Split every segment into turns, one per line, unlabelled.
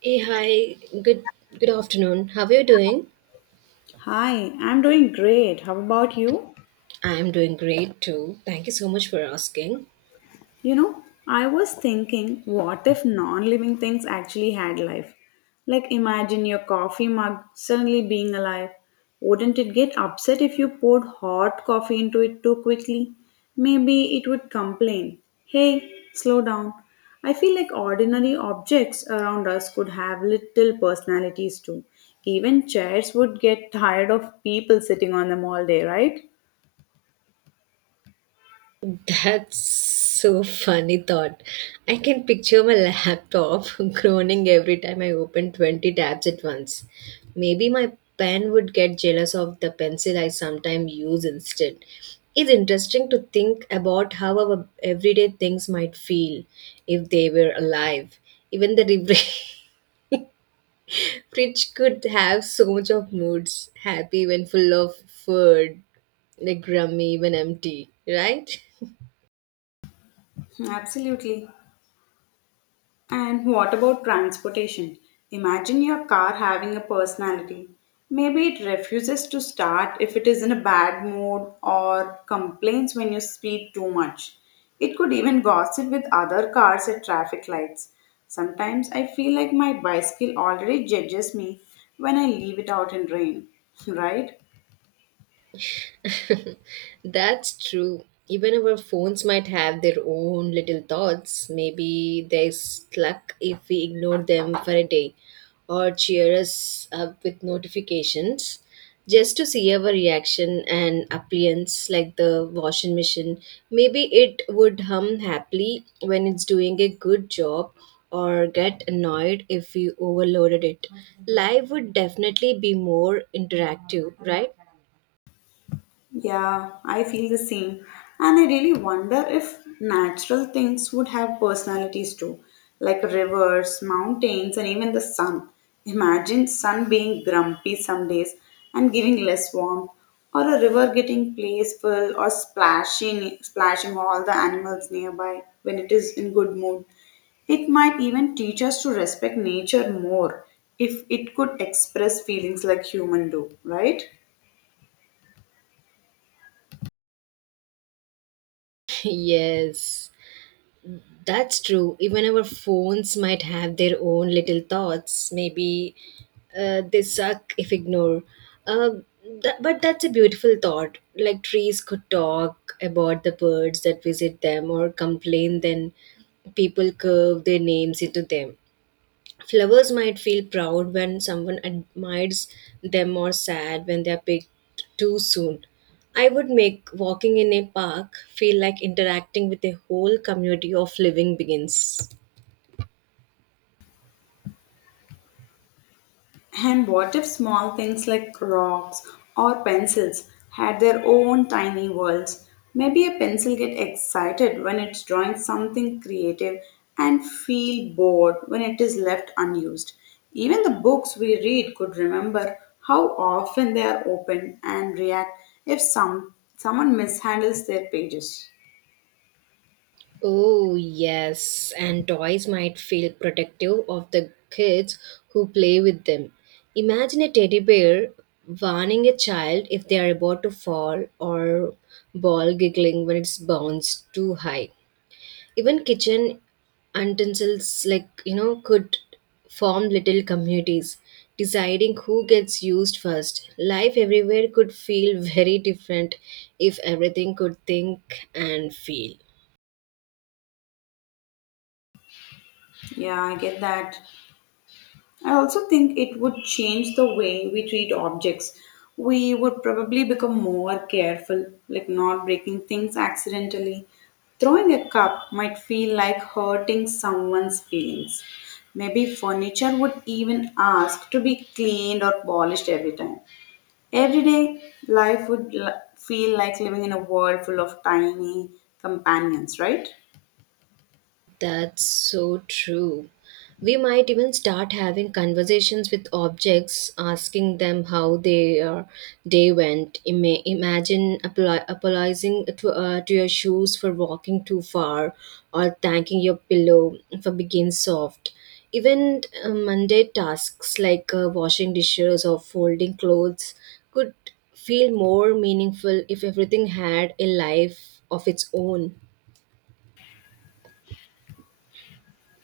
Hey, hi. Good afternoon. How are you doing?
Hi, I'm doing great. How about you?
I am doing great too. Thank you so much for asking.
You know, I was thinking, what if non living things actually had life? Like, imagine your coffee mug suddenly being alive. Wouldn't it get upset if you poured hot coffee into it too quickly? Maybe it would complain, "Hey, slow down." I feel like ordinary objects around us could have little personalities too. Even chairs would get tired of people sitting on them all day, right?
That's so funny thought. I can picture my laptop groaning every time I open 20 tabs at once. Maybe my pen would get jealous of the pencil I sometimes use instead. It's interesting to think about how our everyday things might feel if they were alive. Even the fridge could have so much of moods happy when full of food, like grumpy when empty, right?
Absolutely. And what about transportation? Imagine your car having a personality. Maybe it refuses to start if it is in a bad mood or complains when you speed too much. It could even gossip with other cars at traffic lights. Sometimes I feel like my bicycle already judges me when I leave it out in rain, right?
That's true. Even our phones might have their own little thoughts. Maybe they're stuck if we ignore them for a day or cheer us up with notifications just to see our reaction and appliance like the washing machine. Maybe it would hum happily when it's doing a good job or get annoyed if we overloaded it. Life would definitely be more interactive, right?
Yeah, I feel the same. And I really wonder if natural things would have personalities too, like rivers, mountains, and even the sun. Imagine sun being grumpy some days and giving less warmth, or a river getting playful or splashing all the animals nearby when it is in good mood. It might even teach us to respect nature more if it could express feelings like human do, right?
Yes. That's true. Even our phones might have their own little thoughts. Maybe they suck if ignored. Uh, but that's a beautiful thought. Like trees could talk about the birds that visit them or complain, then people curve their names into them. Flowers might feel proud when someone admires them or sad when they are picked too soon. I would make walking in a park feel like interacting with a whole community of living beings.
And what if small things like rocks or pencils had their own tiny worlds? Maybe a pencil gets excited when it's drawing something creative and feel bored when it is left unused. Even the books we read could remember how often they are opened and react if someone mishandles their pages.
Oh, yes, and toys might feel protective of the kids who play with them. Imagine a teddy bear warning a child if they are about to fall or ball giggling when it's bounced too high. Even kitchen utensils could form little communities deciding who gets used first. Life everywhere could feel very different if everything could think and feel.
Yeah, I get that. I also think it would change the way we treat objects. We would probably become more careful, like not breaking things accidentally. Throwing a cup might feel like hurting someone's feelings. Maybe furniture would even ask to be cleaned or polished every time. Everyday life would feel like living in a world full of tiny companions, right?
That's so true. We might even start having conversations with objects, asking them how their day went. Imagine apologizing to your shoes for walking too far, or thanking your pillow for being soft. Even mundane tasks like washing dishes or folding clothes could feel more meaningful if everything had a life of its own.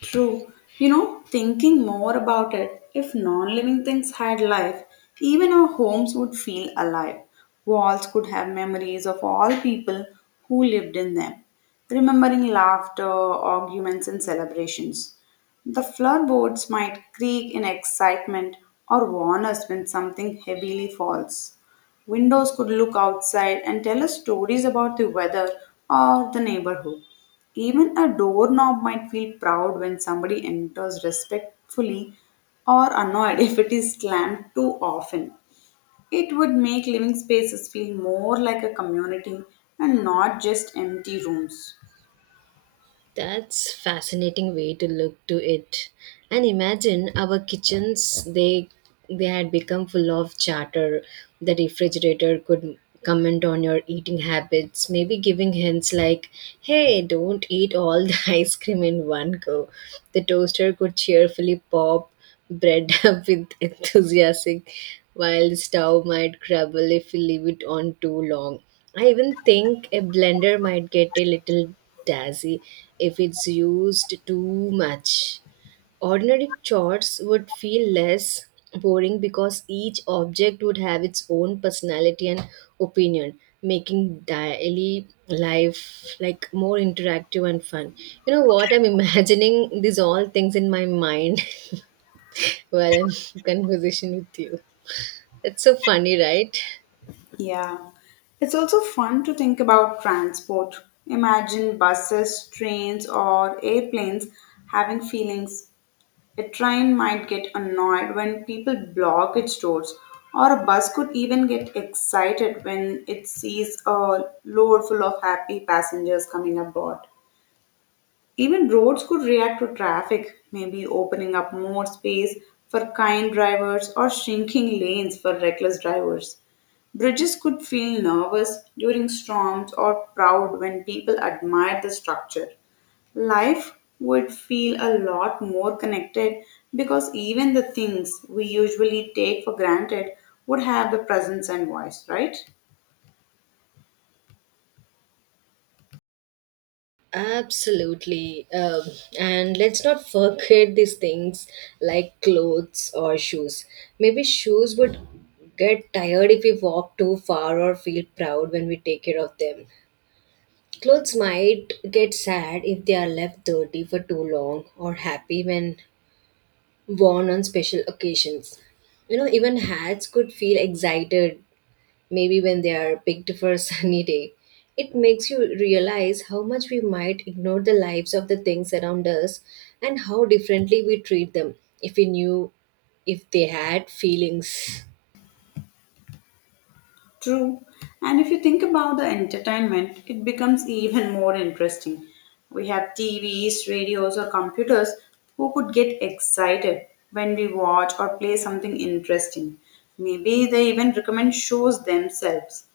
True. You know, thinking more about it, if non living things had life, even our homes would feel alive. Walls could have memories of all people who lived in them, remembering laughter, arguments, and celebrations. The floorboards might creak in excitement or warn us when something heavily falls. Windows could look outside and tell us stories about the weather or the neighborhood. Even a doorknob might feel proud when somebody enters respectfully or annoyed if it is slammed too often. It would make living spaces feel more like a community and not just empty rooms.
That's fascinating way to look to it. And imagine our kitchens they had become full of chatter. The refrigerator could comment on your eating habits, maybe giving hints like, "Hey, don't eat all the ice cream in one go." The toaster could cheerfully pop bread up with enthusiasm, while the stove might crumble if you leave it on too long. I even think a blender might get a little dazzy if it's used too much. Ordinary chores would feel less boring because each object would have its own personality and opinion, making daily life like more interactive and fun. You know what? I'm imagining these all things in my mind while I'm in conversation with you. That's so funny, right?
Yeah. It's also fun to think about transport. Imagine buses, trains, or airplanes having feelings. A train might get annoyed when people block its doors, or a bus could even get excited when it sees a load full of happy passengers coming aboard. Even roads could react to traffic, maybe opening up more space for kind drivers or shrinking lanes for reckless drivers. Bridges could feel nervous during storms or proud when people admired the structure. Life would feel a lot more connected because even the things we usually take for granted would have the presence and voice, right?
Absolutely. And let's not forget these things like clothes or shoes. Maybe shoes would get tired if we walk too far or feel proud when we take care of them. Clothes might get sad if they are left dirty for too long or happy when worn on special occasions. You know, even hats could feel excited maybe when they are picked for a sunny day. It makes you realize how much we might ignore the lives of the things around us and how differently we treat them if we knew if they had feelings.
True. And if you think about the entertainment, it becomes even more interesting. We have TVs, radios, or computers who could get excited when we watch or play something interesting. Maybe they even recommend shows themselves.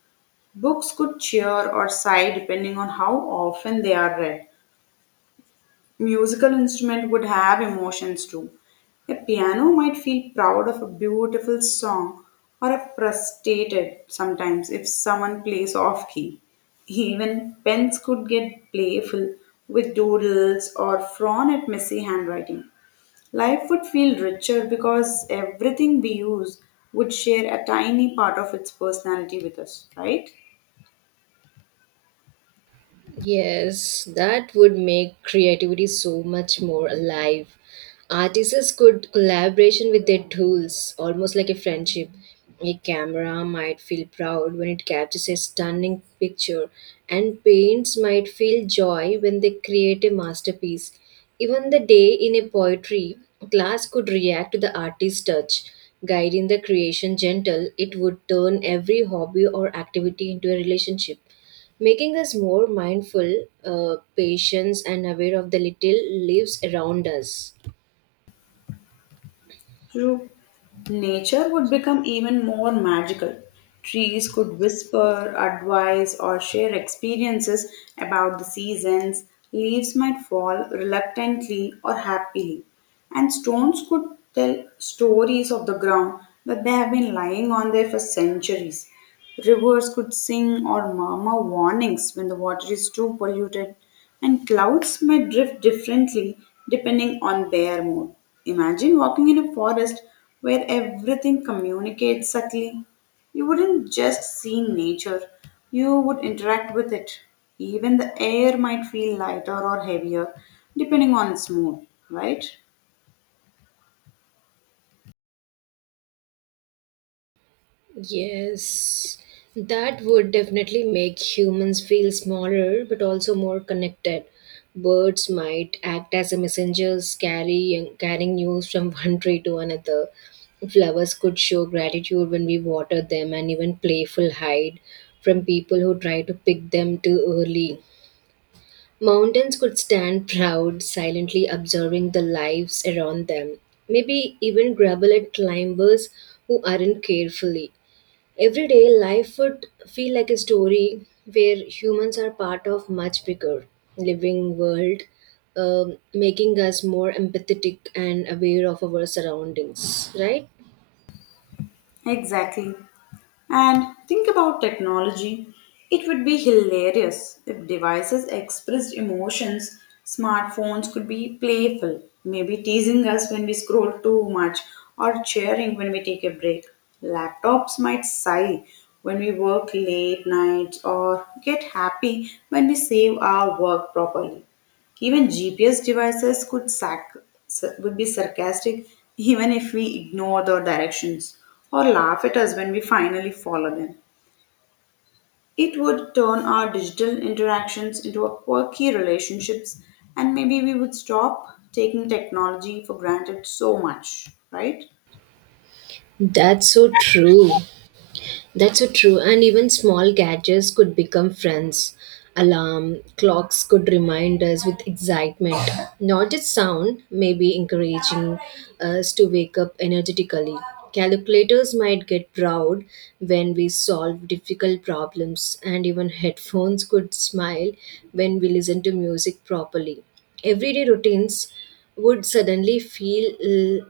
Books could cheer or sigh depending on how often they are read. Musical instrument would have emotions too. A piano might feel proud of a beautiful song or a frustrated sometimes if someone plays off key. Even pens could get playful with doodles or frown at messy handwriting. Life would feel richer because everything we use would share a tiny part of its personality with us, right?
Yes, that would make creativity so much more alive. Artists could collaboration with their tools, almost like a friendship. A camera might feel proud when it captures a stunning picture, and paints might feel joy when they create a masterpiece. Even the day in a poetry class could react to the artist's touch, guiding the creation gentle. It would turn every hobby or activity into a relationship making us more mindful, patient, and aware of the little lives around us.
True. Nature would become even more magical. Trees could whisper, advise, or share experiences about the seasons. Leaves might fall reluctantly or happily. And stones could tell stories of the ground that they have been lying on there for centuries. Rivers could sing or murmur warnings when the water is too polluted. And clouds may drift differently depending on their mood. Imagine walking in a forest where everything communicates subtly. You wouldn't just see nature, you would interact with it. Even the air might feel lighter or heavier depending on its mood, right?
Yes, that would definitely make humans feel smaller but also more connected. Birds might act as a messengers, carrying news from one tree to another. Flowers could show gratitude when we water them, and even playful hide from people who try to pick them too early. Mountains could stand proud, silently observing the lives around them. Maybe even grumble at climbers who aren't carefully. Everyday life would feel like a story where humans are part of much bigger living world, making us more empathetic and aware of our surroundings. Right?
Exactly. And think about technology. It would be hilarious if devices expressed emotions. Smartphones could be playful, maybe teasing us when we scroll too much or cheering when we take a break. Laptops might sigh when we work late nights or get happy when we save our work properly. Even GPS devices could would be sarcastic even if we ignore the directions or laugh at us when we finally follow them. It would turn our digital interactions into a quirky relationships and maybe we would stop taking technology for granted so much, right?
That's so true. That's so true. And even small gadgets could become friends. Alarm clocks could remind us with excitement, not just sound, maybe encouraging us to wake up energetically. Calculators might get proud when we solve difficult problems, and even headphones could smile when we listen to music properly. Everyday routines would suddenly feel l-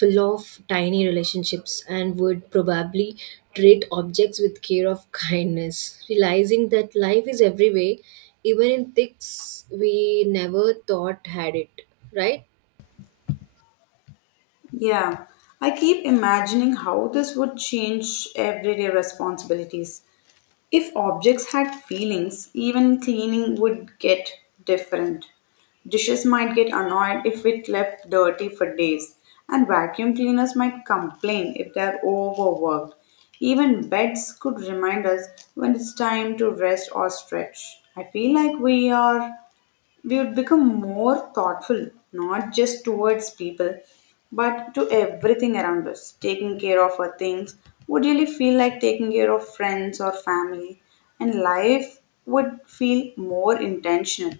full of tiny relationships and would probably treat objects with care of kindness, realizing that life is everywhere, even in things we never thought had it, right?
Yeah, I keep imagining how this would change everyday responsibilities. If objects had feelings, even cleaning would get different. Dishes might get annoyed if it left dirty for days, and vacuum cleaners might complain if they're overworked. Even beds could remind us when it's time to rest or stretch. I feel like we would become more thoughtful, not just towards people, but to everything around us. Taking care of our things would really feel like taking care of friends or family, and life would feel more intentional.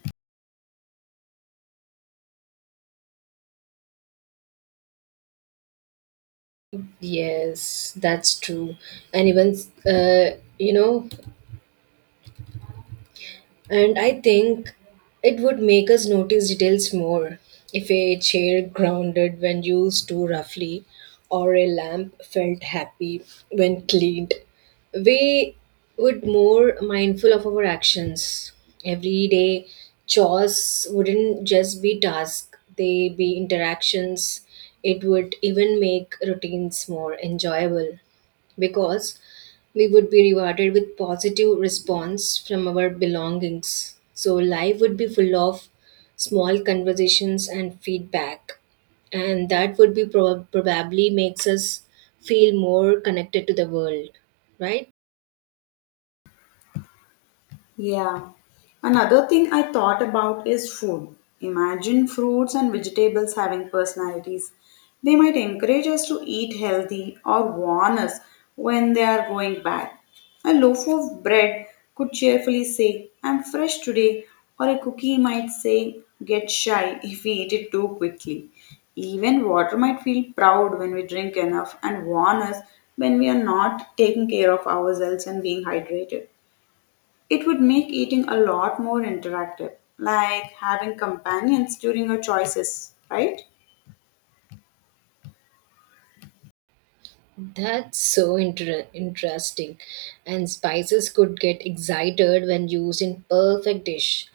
Yes, that's true. And even, uh, you know, And I think it would make us notice details more if a chair grounded when used too roughly or a lamp felt happy when cleaned. We would more mindful of our actions. Everyday chores wouldn't just be tasks, they be interactions. It would even make routines more enjoyable because we would be rewarded with positive response from our belongings. So life would be full of small conversations and feedback, and that would be probably makes us feel more connected to the world, right?
Yeah. Another thing I thought about is food. Imagine fruits and vegetables having personalities. They might encourage us to eat healthy or warn us when they are going bad. A loaf of bread could cheerfully say, "I'm fresh today," or a cookie might say, get shy if we eat it too quickly. Even water might feel proud when we drink enough and warn us when we are not taking care of ourselves and being hydrated. It would make eating a lot more interactive, like having companions during your choices, right?
That's so interesting. And spices could get excited when used in perfect dish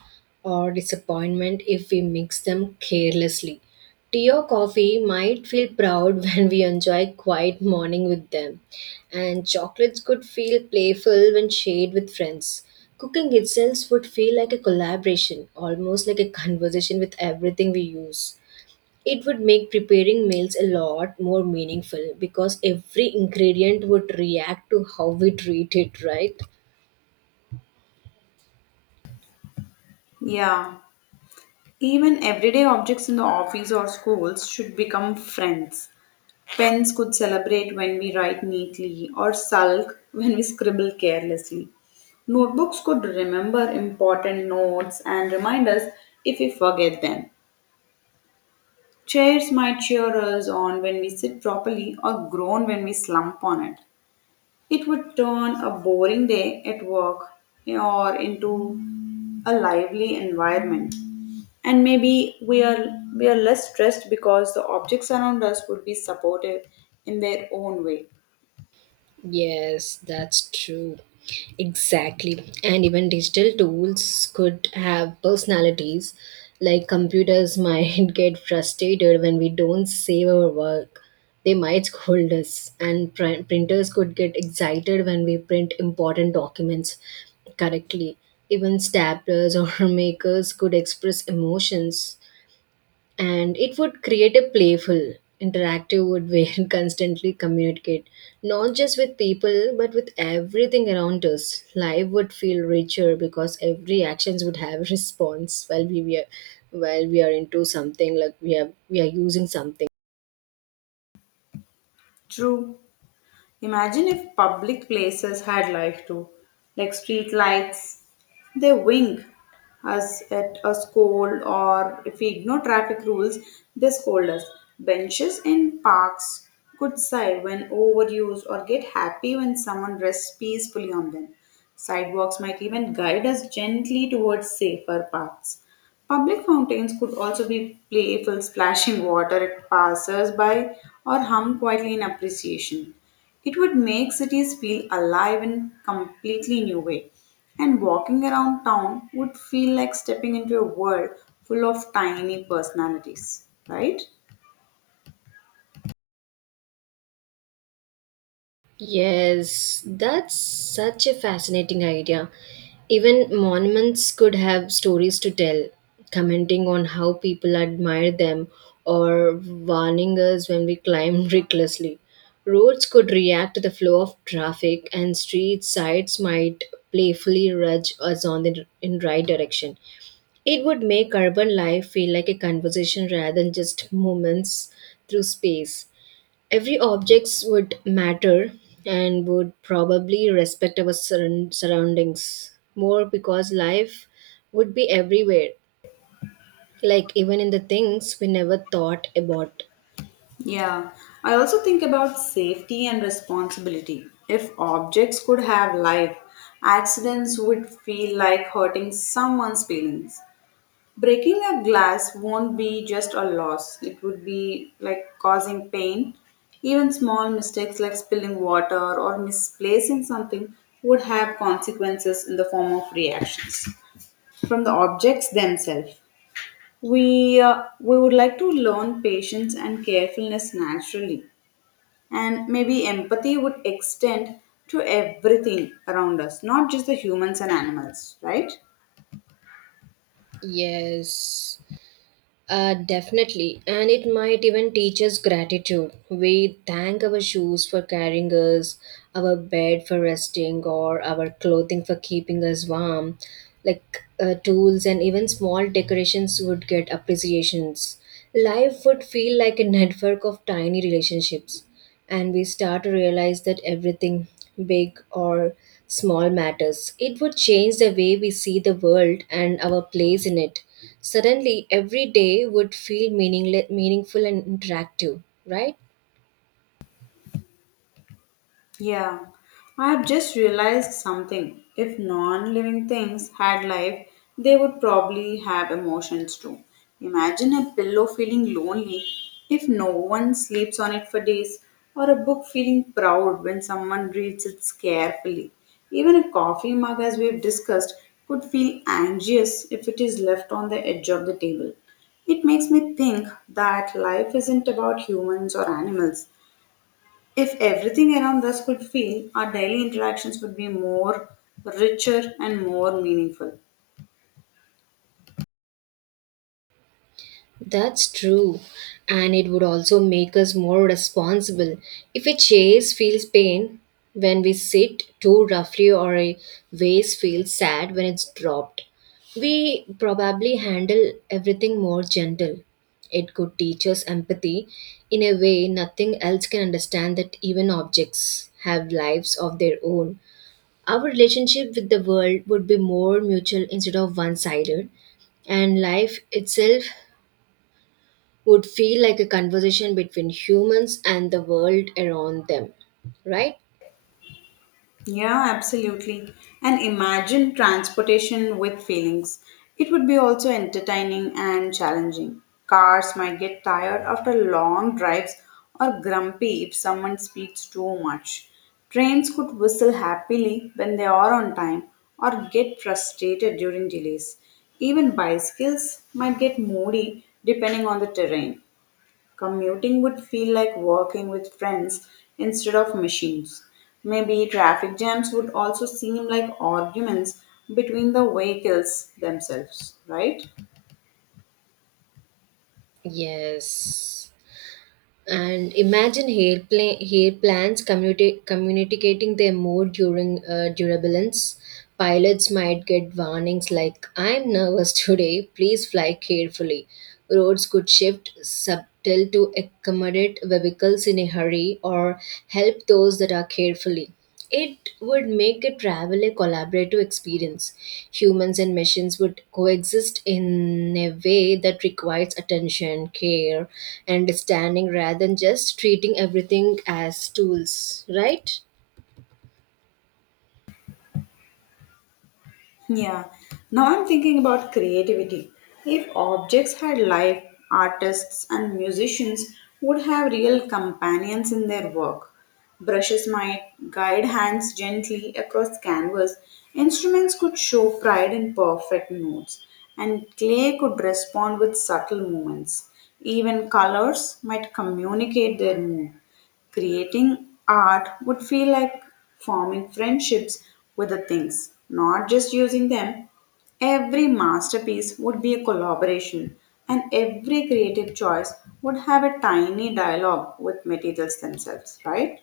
or disappointment if we mix them carelessly. Tea or coffee might feel proud when we enjoy quiet morning with them. And chocolates could feel playful when shared with friends. Cooking itself would feel like a collaboration, almost like a conversation with everything we use. It would make preparing meals a lot more meaningful because every ingredient would react to how we treat it, right?
Yeah. Even everyday objects in the office or schools should become friends. Pens could celebrate when we write neatly or sulk when we scribble carelessly. Notebooks could remember important notes and remind us if we forget them. Chairs might cheer us on when we sit properly or groan when we slump on it. It would turn a boring day at work or into a lively environment. And maybe we are less stressed because the objects around us would be supportive in their own way.
Yes, that's true. Exactly. And even digital tools could have personalities. Like computers might get frustrated when we don't save our work. They might scold us. And printers could get excited when we print important documents correctly. Even staplers or makers could express emotions and it would create a playful interactive wood where constantly communicate not just with people but with everything around us. Life would feel richer because every actions would have a response while we are while we are into something like we have we are using something
True. Imagine if public places had life too, like street lights. They wink us at a scold, or if we ignore traffic rules, they scold us. Benches in parks could sigh when overused or get happy when someone rests peacefully on them. Sidewalks might even guide us gently towards safer paths. Public fountains could also be playful, splashing water at passers by or hum quietly in appreciation. It would make cities feel alive in a completely new way. And walking around town would feel like stepping into a world full of tiny personalities, right?
Yes, that's such a fascinating idea. Even monuments could have stories to tell, commenting on how people admire them or warning us when we climb recklessly. Roads could react to the flow of traffic, and street sides might playfully nudge us on the in right direction. It would make urban life feel like a conversation rather than just movements through space every objects would matter and would probably respect our surround- surroundings more because life would be everywhere like even in the things we never thought about.
Yeah, I also think about safety and responsibility. If objects could have life, accidents would feel like hurting someone's feelings. Breaking a glass won't be just a loss, it would be like causing pain. Even small mistakes like spilling water or misplacing something would have consequences in the form of reactions from the objects themselves. We would like to learn patience and carefulness naturally, and maybe empathy would extend to everything around us, not just the humans and animals, right?
Yes. Definitely, and it might even teach us gratitude. We thank our shoes for carrying us, our bed for resting, or our clothing for keeping us warm. Like tools and even small decorations would get appreciations. Life would feel like a network of tiny relationships and we start to realize that everything, big or small, matters. It would change the way we see the world and our place in it. Suddenly, every day would feel meaningful and interactive, right?
Yeah, I have just realized something. If non living things had life, they would probably have emotions too. Imagine a pillow feeling lonely if no one sleeps on it for days, or a book feeling proud when someone reads it carefully. Even a coffee mug, as we've discussed, could feel anxious if it is left on the edge of the table. It makes me think that life isn't about humans or animals. If everything around us could feel, our daily interactions would be more richer and more meaningful.
That's true. And it would also make us more responsible. If a chase feels pain when we sit too roughly or a vase feels sad when it's dropped, we probably handle everything more gentle. It could teach us empathy in a way nothing else can understand that even objects have lives of their own. Our relationship with the world would be more mutual instead of one sided and life itself would feel like a conversation between humans and the world around them, right?
Yeah, absolutely. And imagine transportation with feelings. It would be also entertaining and challenging. Cars might get tired after long drives or grumpy if someone speaks too much. Trains could whistle happily when they are on time or get frustrated during delays. Even bicycles might get moody depending on the terrain. Commuting would feel like walking with friends instead of machines. Maybe traffic jams would also seem like arguments between the vehicles themselves, right?
Yes. And imagine hair, hair plants communicating their mood during durability. Pilots might get warnings like, I'm nervous today, please fly carefully. Roads could shift subtle to accommodate vehicles in a hurry or help those that are carefully. It would make a travel a collaborative experience. Humans and machines would coexist in a way that requires attention, care, and understanding rather than just treating everything as tools, right?
Yeah. Now I'm thinking about creativity. If objects had life, artists and musicians would have real companions in their work. Brushes might guide hands gently across canvas. Instruments could show pride in perfect notes. And clay could respond with subtle movements. Even colors might communicate their mood. Creating art would feel like forming friendships with the things, not just using them. Every masterpiece would be a collaboration, and every creative choice would have a tiny dialogue with materials themselves, right?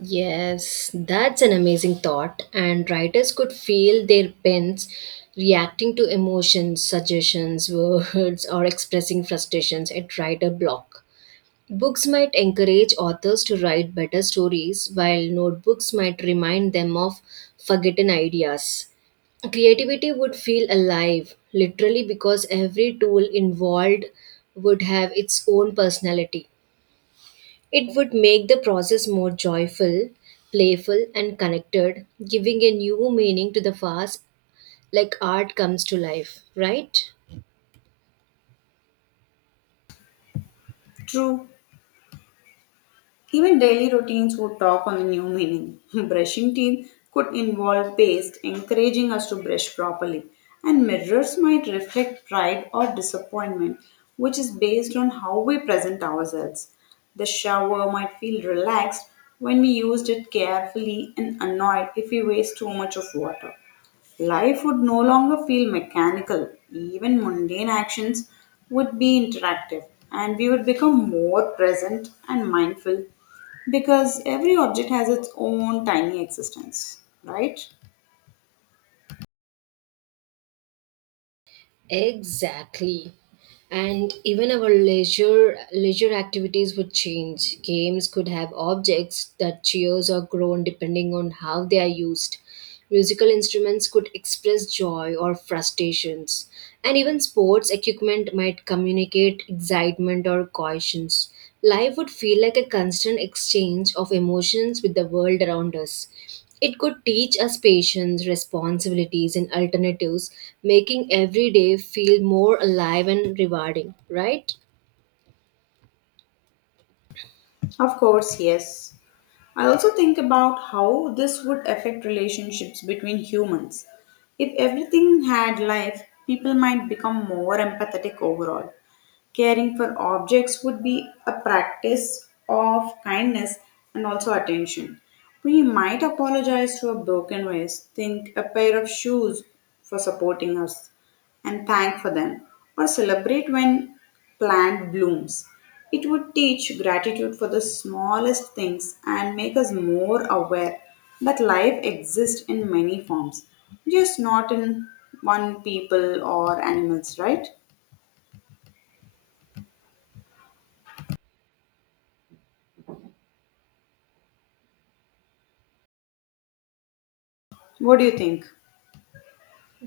Yes, that's an amazing thought. And writers could feel their pens reacting to emotions, suggestions, words, or expressing frustrations at writer block. Books might encourage authors to write better stories, while notebooks might remind them of forgotten ideas. Creativity would feel alive, literally, because every tool involved would have its own personality. It would make the process more joyful, playful, and connected, giving a new meaning to the fast, like art comes to life, right?
True. Even daily routines would talk on the new meaning. Brushing teeth could involve paste, encouraging us to brush properly, and mirrors might reflect pride or disappointment, which is based on how we present ourselves. The shower might feel relaxed when we used it carefully and annoyed if we waste too much of water. Life would no longer feel mechanical. Even mundane actions would be interactive, and we would become more present and mindful because every object has its own tiny existence, right?
Exactly. And even our leisure activities would change. Games could have objects that cheers or groan depending on how they are used. Musical instruments could express joy or frustrations. And even sports equipment might communicate excitement or cautions. Life would feel like a constant exchange of emotions with the world around us. It could teach us patience, responsibilities, and alternatives, making every day feel more alive and rewarding, right?
Of course, yes. I also think about how this would affect relationships between humans. If everything had life, people might become more empathetic overall. Caring for objects would be a practice of kindness and also attention. We might apologize to a broken vase, think a pair of shoes for supporting us, and thank for them, or celebrate when plant blooms. It would teach gratitude for the smallest things and make us more aware that life exists in many forms, just not in one people or animals, right? What do you think?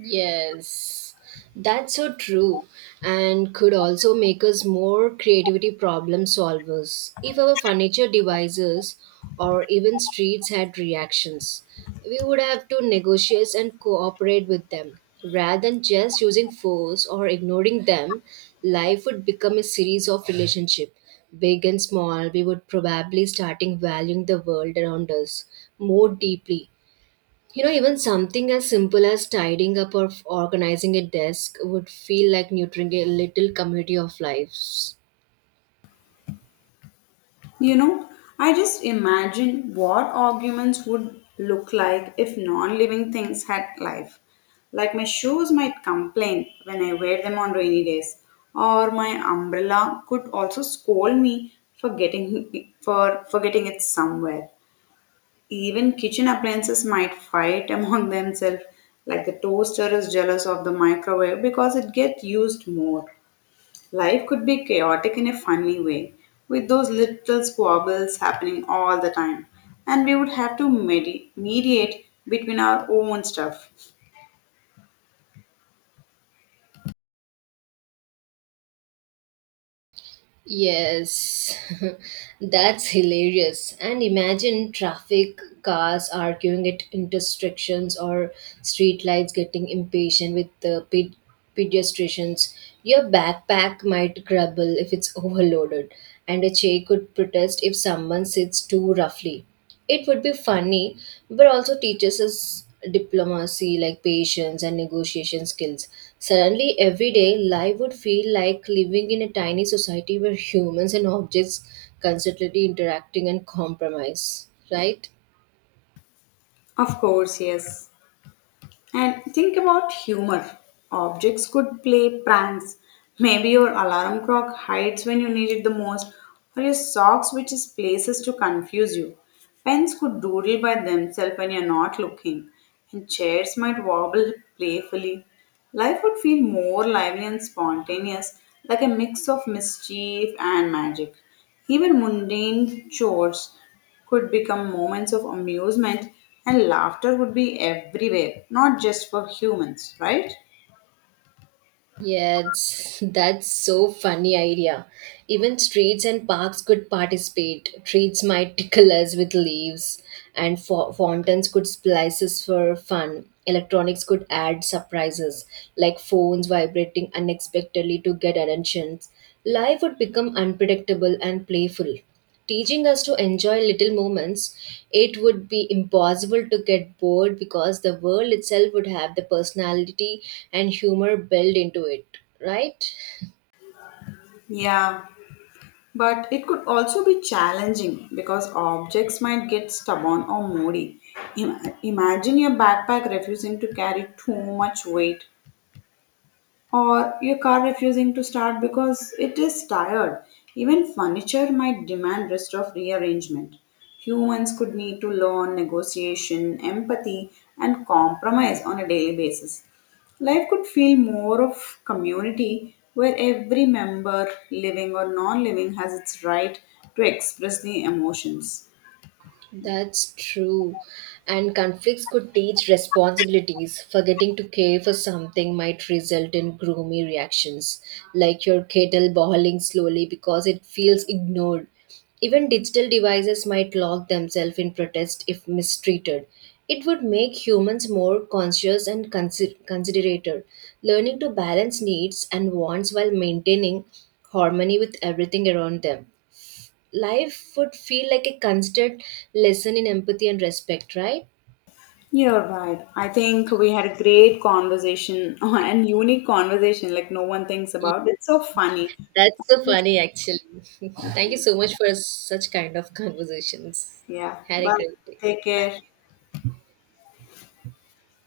Yes, that's so true, and could also make us more creativity problem solvers. If our furniture devices or even streets had reactions, we would have to negotiate and cooperate with them. Rather than just using force or ignoring them, life would become a series of relationship. Big and small, we would probably starting valuing the world around us more deeply. You know, even something as simple as tidying up or organizing a desk would feel like nurturing a little community of lives.
You know, I just imagine what arguments would look like if non living things had life. Like my shoes might complain when I wear them on rainy days, or my umbrella could also scold me for forgetting it somewhere. Even kitchen appliances might fight among themselves, like the toaster is jealous of the microwave because it gets used more. Life could be chaotic in a funny way, with those little squabbles happening all the time, and we would have to mediate between our own stuff.
Yes, that's hilarious. And imagine traffic, cars arguing at intersections, or street lights getting impatient with the pedestrians. Your backpack might grumble if it's overloaded, and a chair could protest if someone sits too roughly. It would be funny, but also teaches us diplomacy, like patience and negotiation skills. Suddenly, everyday life would feel like living in a tiny society where humans and objects constantly interacting and compromise, right?
Of course, yes. And think about humor. Objects could play pranks. Maybe your alarm clock hides when you need it the most, or your socks switches places to confuse you. Pens could doodle by themselves when you're not looking, and chairs might wobble playfully. Life would feel more lively and spontaneous, like a mix of mischief and magic. Even mundane chores could become moments of amusement and laughter would be everywhere, not just for humans, right?
Yes, that's so funny idea. Even streets and parks could participate. Trees might tickle us with leaves, and fountains could splice us for fun. Electronics could add surprises, like phones vibrating unexpectedly to get attention. Life would become unpredictable and playful teaching us to enjoy little moments. It would be impossible to get bored because the world itself would have the personality and humor built into it, right?
Yeah, but it could also be challenging because objects might get stubborn or moody. Imagine your backpack refusing to carry too much weight or your car refusing to start because it is tired. Even furniture might demand rest of rearrangement. Humans could need to learn negotiation, empathy, and compromise on a daily basis. Life could feel more of community where every member, living or non living, has its right to express the emotions.
That's true. And conflicts could teach responsibilities. Forgetting to care for something might result in gloomy reactions, like your kettle boiling slowly because it feels ignored. Even digital devices might lock themselves in protest if mistreated. It would make humans more conscious and considerate. Learning to balance needs and wants while maintaining harmony with everything around them life would feel like a constant lesson in empathy and respect, right?
You're right. I think we had a great conversation and unique conversation, like no one thinks
Yeah,
about. It's so funny.
that's so funny, actually. Thank you so much for such kind of conversations.
Yeah.
Had a
Bye.
great day.
Take
Bye.
care.